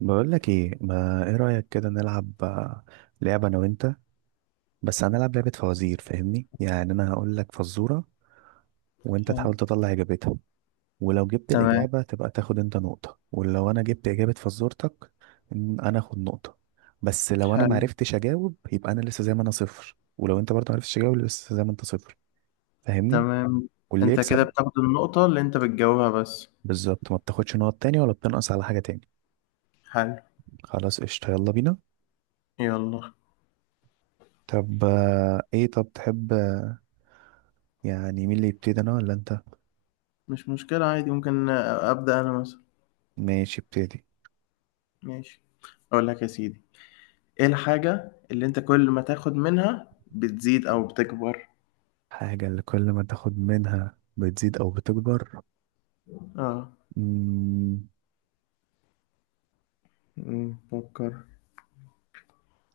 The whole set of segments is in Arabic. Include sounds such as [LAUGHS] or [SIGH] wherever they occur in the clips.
بقول لك ايه، ما ايه رأيك كده نلعب لعبة انا وانت؟ بس هنلعب لعبة فوازير، فاهمني؟ يعني انا هقول لك فزورة وانت حلو. تحاول تطلع اجابتها. ولو جبت تمام. الاجابة تبقى تاخد انت نقطة، ولو انا جبت اجابة فزورتك انا اخد نقطة. بس لو انا حلو. معرفتش اجاوب يبقى انا لسه زي ما انا صفر، ولو انت برضه معرفتش تجاوب لسه زي ما انت صفر. فاهمني؟ تمام. واللي انت كده يكسب. بتاخد النقطة اللي انت بتجاوبها بس؟ بالظبط، ما بتاخدش نقط تاني ولا بتنقص على حاجة تاني. حلو. خلاص، قشطة، يلا بينا. يلا. طب ايه، طب تحب يعني مين اللي يبتدي، انا ولا انت؟ مش مشكلة عادي، ممكن أبدأ أنا مثلا. ماشي، ابتدي. ماشي. أقول لك يا سيدي، إيه الحاجة اللي انت كل ما تاخد منها بتزيد أو بتكبر؟ حاجة اللي كل ما تاخد منها بتزيد او بتكبر؟ اه. مم، فكر.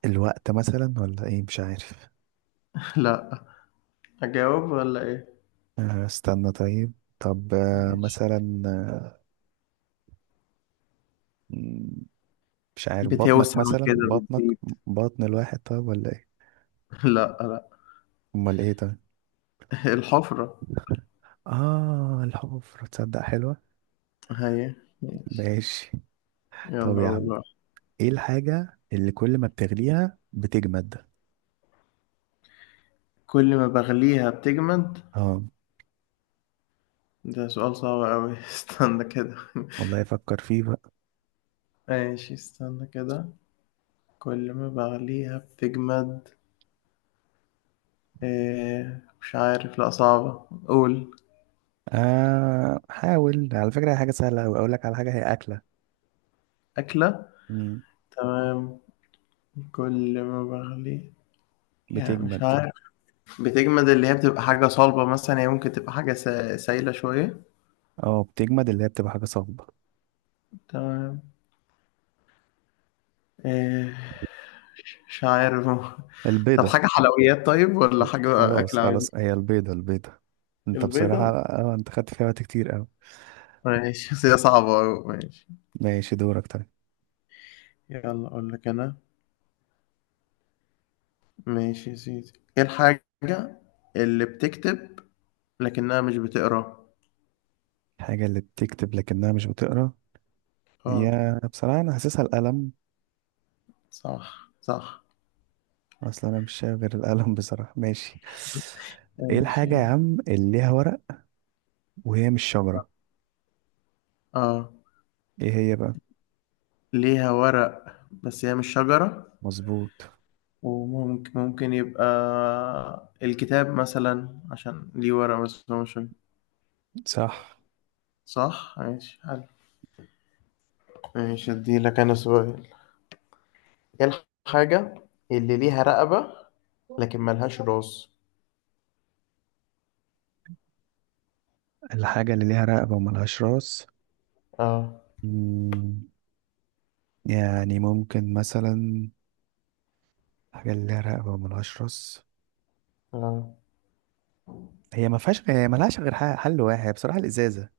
الوقت مثلا ولا ايه، مش عارف. [LAUGHS] لا. أجاوب ولا إيه؟ آه، استنى طيب. طب ماشي. مثلا مم، مش عارف، بطنك بتوسع مثلا، كده، بطنك. بتزيد. بطن الواحد طيب ولا ايه؟ [LAUGHS] لا لا. امال ايه طيب؟ الحفرة. اه الحفرة، تصدق حلوة. هي. ماشي. ماشي. طب يلا يا عم، والله. ايه الحاجة اللي كل ما بتغليها بتجمد؟ كل ما بغليها بتجمد. اه، ده سؤال صعب أوي. [LAUGHS] استنى كده. والله افكر فيه بقى. ماشي استنى كده. كل ما بغليها بتجمد. إيه؟ مش عارف، لأ صعبة، قول. آه، حاول، على فكرة هي حاجة سهلة أوي، أقول لك على حاجة، هي أكلة. أكلة. مم. تمام. كل ما بغليها. يعني مش بتجمد. عارف. بتجمد اللي هي بتبقى حاجة صلبة مثلا، هي ممكن تبقى حاجة سايلة شوية. اه، بتجمد اللي هي بتبقى حاجة صلبة. تمام. إيه؟ مش عارف. [LAUGHS] طب البيضة. حاجة حلويات طيب، ولا حاجة خلاص، أكل عادي؟ خلاص، هي البيضة، البيضة. انت بصراحة، البيضة؟ انت خدت فيها وقت كتير أوي. ماشي، بس هي صعبة أوي، ماشي. ماشي، دورك طيب. يلا أقول لك أنا. ماشي يا سيدي، ايه الحاجة اللي بتكتب لكنها مش بتقرا؟ الحاجة اللي بتكتب لكنها مش بتقرا؟ اه. هي بصراحة أنا حاسسها القلم. صح صح، أصل أنا مش شايف غير القلم بصراحة، ماشي. ايه الحاجة ماشي. يا عم اللي ليها ورق وهي مش شجرة؟ اه ايه هي بقى؟ ليها ورق بس هي مش شجرة. مظبوط. وممكن ممكن يبقى الكتاب مثلا عشان ليه ورق بس هو مش شجرة. صح. صح ماشي حلو. ماشي اديلك انا سؤال. ايه الحاجة اللي ليها رقبة لكن ملهاش راس؟ الحاجة اللي ليها رقبة وملهاش راس؟ اه. مم، يعني ممكن مثلا، حاجة اللي لها رقبة وملهاش راس، اه، هي ما فيهاش، هي ملهاش غير حل واحد بصراحة، الإزازة.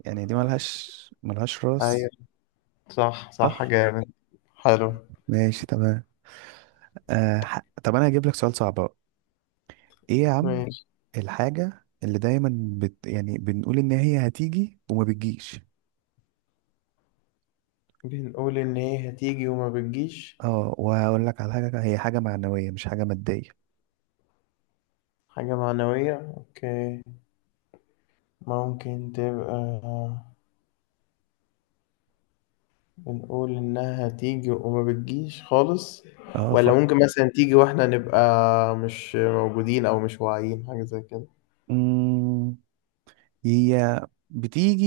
يعني دي ملهاش ايوه راس. صح صح صح. جامد. حلو ماشي، تمام. طب أنا هجيب لك سؤال صعب بقى. إيه يا عم؟ ماشي. الحاجة اللي دايما يعني بنقول إن هي هتيجي وما بتجيش؟ بنقول إن هي هتيجي وما بتجيش. اه، وهقول لك على حاجة، هي حاجة معنوية مش حاجة مادية. حاجة معنوية، أوكي. ممكن تبقى بنقول إنها هتيجي وما بتجيش خالص. اه، ولا فكر. ممكن مثلا تيجي وإحنا نبقى مش موجودين أو مش واعيين، حاجة زي كده. مم، هي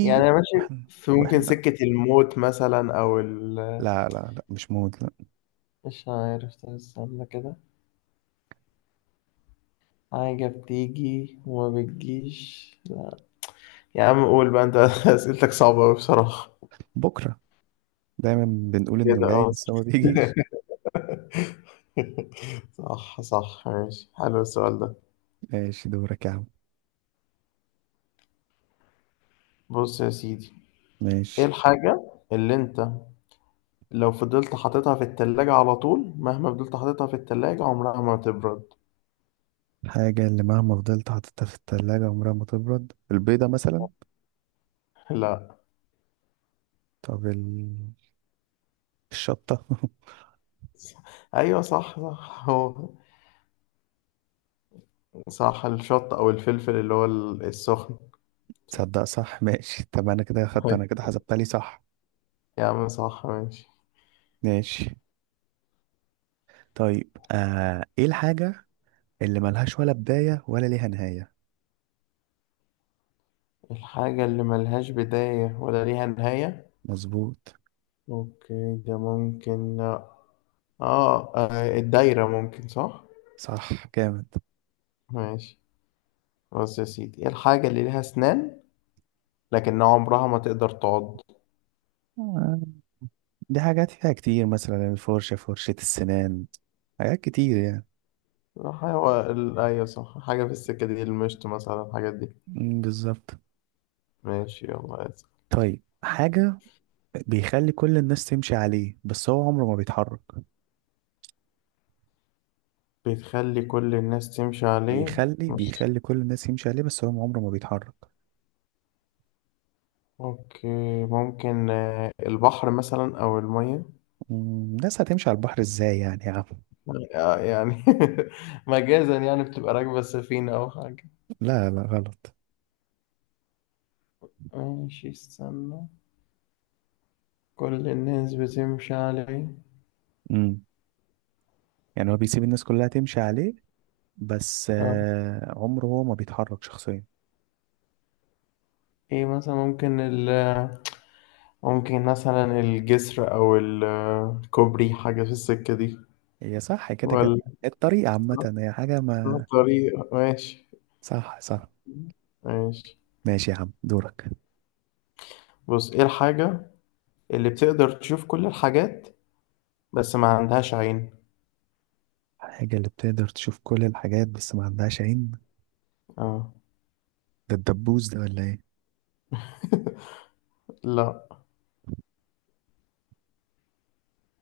يعني أنا ماشي واحنا في، ممكن واحنا سكة الموت مثلا، أو لا، لا، لا، مش موت، لا. مش عارف، طب استنى كده. حاجة بتيجي وما بتجيش، لا. يا عم قول بقى أنت. [LAUGHS] أسئلتك صعبة أوي بصراحة. بكرة. دايما بنقول انه كده جاي اه. بس هو ما بيجيش. [LAUGHS] [LAUGHS] صح صح ماشي حلو السؤال ده. [LAUGHS] ماشي، دورك يا عم. بص يا سيدي، ايه ماشي. الحاجة اللي انت لو فضلت حاططها في التلاجة على طول، مهما فضلت حاططها في التلاجة عمرها ما تبرد؟ الحاجة اللي مهما فضلت حاططها في التلاجة عمرها ما تبرد، البيضة مثلا؟ [LAUGHS] لا. طب الشطة. [LAUGHS] ايوه صح صح هو. صح الشط او الفلفل اللي هو السخن. صح. تصدق صح، ماشي، طب انا كده خدت، أيوة. انا كده حسبتها لي صح. يا عم صح ماشي. ماشي. طيب ايه الحاجة اللي ملهاش ولا بداية ولا ليها نهاية؟ الحاجة اللي ملهاش بداية ولا ليها نهاية. مظبوط. اوكي ده ممكن. اه، الدايرة ممكن، صح. صح، جامد. ماشي. بص يا سيدي، إيه الحاجة اللي ليها أسنان لكن عمرها ما تقدر تعض؟ آه، دي حاجات فيها كتير، مثلا الفرشة، فرشة السنان. حاجات كتير يعني. أيوة صح، حاجة في السكة دي، المشط مثلا، الحاجات دي. مم، بالظبط. ماشي يلا اسأل. طيب، حاجة بيخلي كل الناس تمشي عليه بس هو عمره ما بيتحرك؟ بتخلي كل الناس تمشي عليه، بيخلي مش... بيخلي كل الناس يمشي عليه بس هو عمره ما بيتحرك. أوكي. ممكن البحر مثلا أو المية. الناس هتمشي على البحر ازاي يعني يا عم؟ يعني [LAUGHS] مجازا يعني بتبقى راكبة سفينة أو حاجة. لا، لا، غلط. ماشي استنى. كل الناس بتمشي عليه. مم. يعني هو بيسيب الناس كلها تمشي عليه، بس آه، عمره هو ما بيتحرك شخصيا. إيه مثلا، ممكن ممكن مثلا الجسر، أو الكوبري، حاجة في السكة دي، هي صح كده كده. ولا... الطريقة عامة، هي حاجة ما. طريق، ماشي. صح، صح. ماشي. ماشي يا عم، دورك. بص، ايه الحاجة اللي بتقدر تشوف كل الحاجات بس ما عندهاش عين؟ الحاجة اللي بتقدر تشوف كل الحاجات بس ما عندهاش عين؟ اه. ده الدبوس ده ولا ايه؟ [LAUGHS] لا.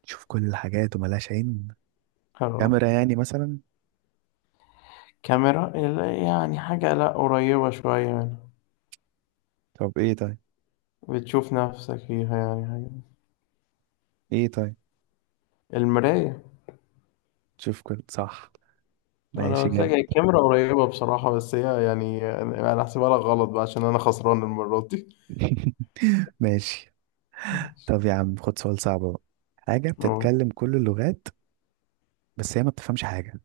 تشوف كل الحاجات وملهاش عين؟ اه. كاميرا يعني مثلا؟ كاميرا لا، يعني حاجة لا قريبة شوية يعني. طب ايه طيب؟ بتشوف نفسك فيها، يعني حاجة. ايه طيب؟ المراية. تشوف كل، صح. انا ماشي، قلت لك جامد. الكاميرا قريبة بصراحة، بس هي يعني أنا هحسبها لك غلط بقى عشان انا خسران المرة دي. [LAUGHS] ماشي. [LAUGHS] ماشي. طب يا عم، خد سؤال صعب بقى. حاجة أوه. بتتكلم كل اللغات بس هي ما بتفهمش حاجة؟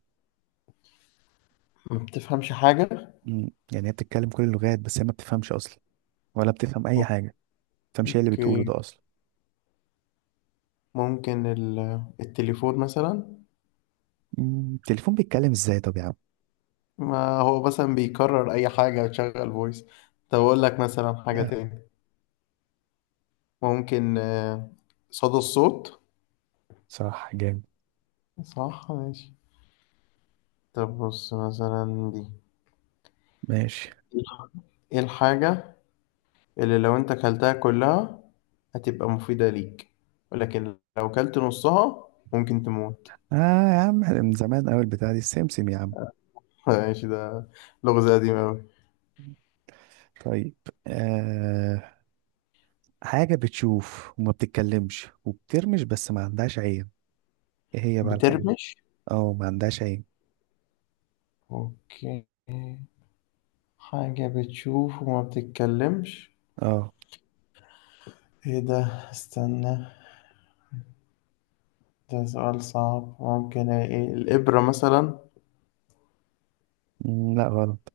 ما بتفهمش حاجة. يعني هي بتتكلم كل اللغات بس هي ما بتفهمش أصلا، ولا بتفهم أي حاجة، ما بتفهمش هي اللي بتقوله اوكي، ده أصلا. ممكن التليفون مثلا. التليفون بيتكلم ازاي طب يا عم؟ ما هو مثلا بيكرر اي حاجة وتشغل فويس. طب اقول لك مثلا حاجة لا. تاني. ممكن صدى الصوت. صح، جامد. صح ماشي. طب بص مثلا دي، ماشي. ايه الحاجة اللي لو انت كلتها كلها هتبقى مفيدة ليك، ولكن لو كلت نصها ممكن تموت؟ اه. يا عم إحنا من زمان أوي البتاعة دي، السمسم يا عم. [LAUGHS] ماشي ده لغز قديم اوي. طيب. آه حاجة بتشوف وما بتتكلمش وبترمش بس ما عندهاش عين. ايه هي بقى الحاجة دي؟ بترمش. اه، ما عندهاش عين. اوكي. حاجة بتشوف وما بتتكلمش. اه. ايه ده؟ استنى. ده سؤال صعب. ممكن ايه، الإبرة مثلا؟ لا، غلط.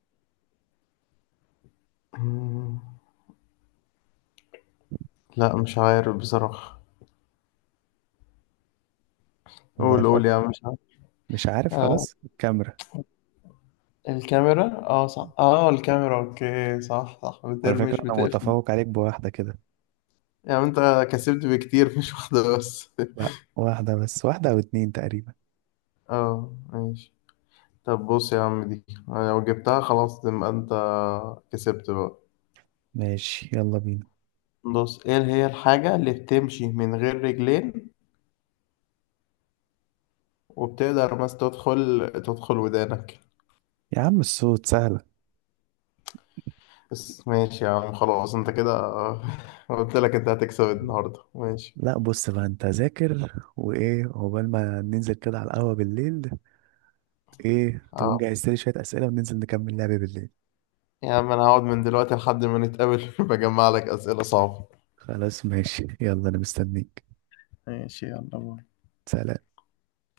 مم، لا مش عارف بصراحة. الله، قول قول يفكر. يا عم، مش عارف. مش عارف، آه خلاص الكاميرا. الكاميرا، اه صح، اه الكاميرا، اوكي، صح صح على فكرة بترمش انا بتقفل. متفوق عليك بواحدة كده. يعني انت كسبت بكتير، مش واحدة بس. لا، واحدة بس، واحدة او اتنين تقريبا. [LAUGHS] اه ماشي. طب بص يا عم، دي أنا لو جبتها خلاص تبقى انت كسبت بقى. ماشي، يلا بينا. بص، ايه هي الحاجة اللي بتمشي من غير رجلين وبتقدر بس تدخل ودانك؟ يا عم الصوت سهلة. بس ماشي يا عم خلاص انت كده. [LAUGHS] قلت لك انت هتكسب النهارده، ماشي. لا، بص بقى انت ذاكر وايه، عقبال ما ننزل كده على القهوة بالليل. ايه تكون اه جهزت لي شوية اسئلة، وننزل نكمل لعبة بالليل. يا عم انا هقعد من دلوقتي لحد ما نتقابل. [LAUGHS] بجمع لك اسئله صعبه. خلاص، ماشي، يلا انا مستنيك. ماشي يلا باي. سلام.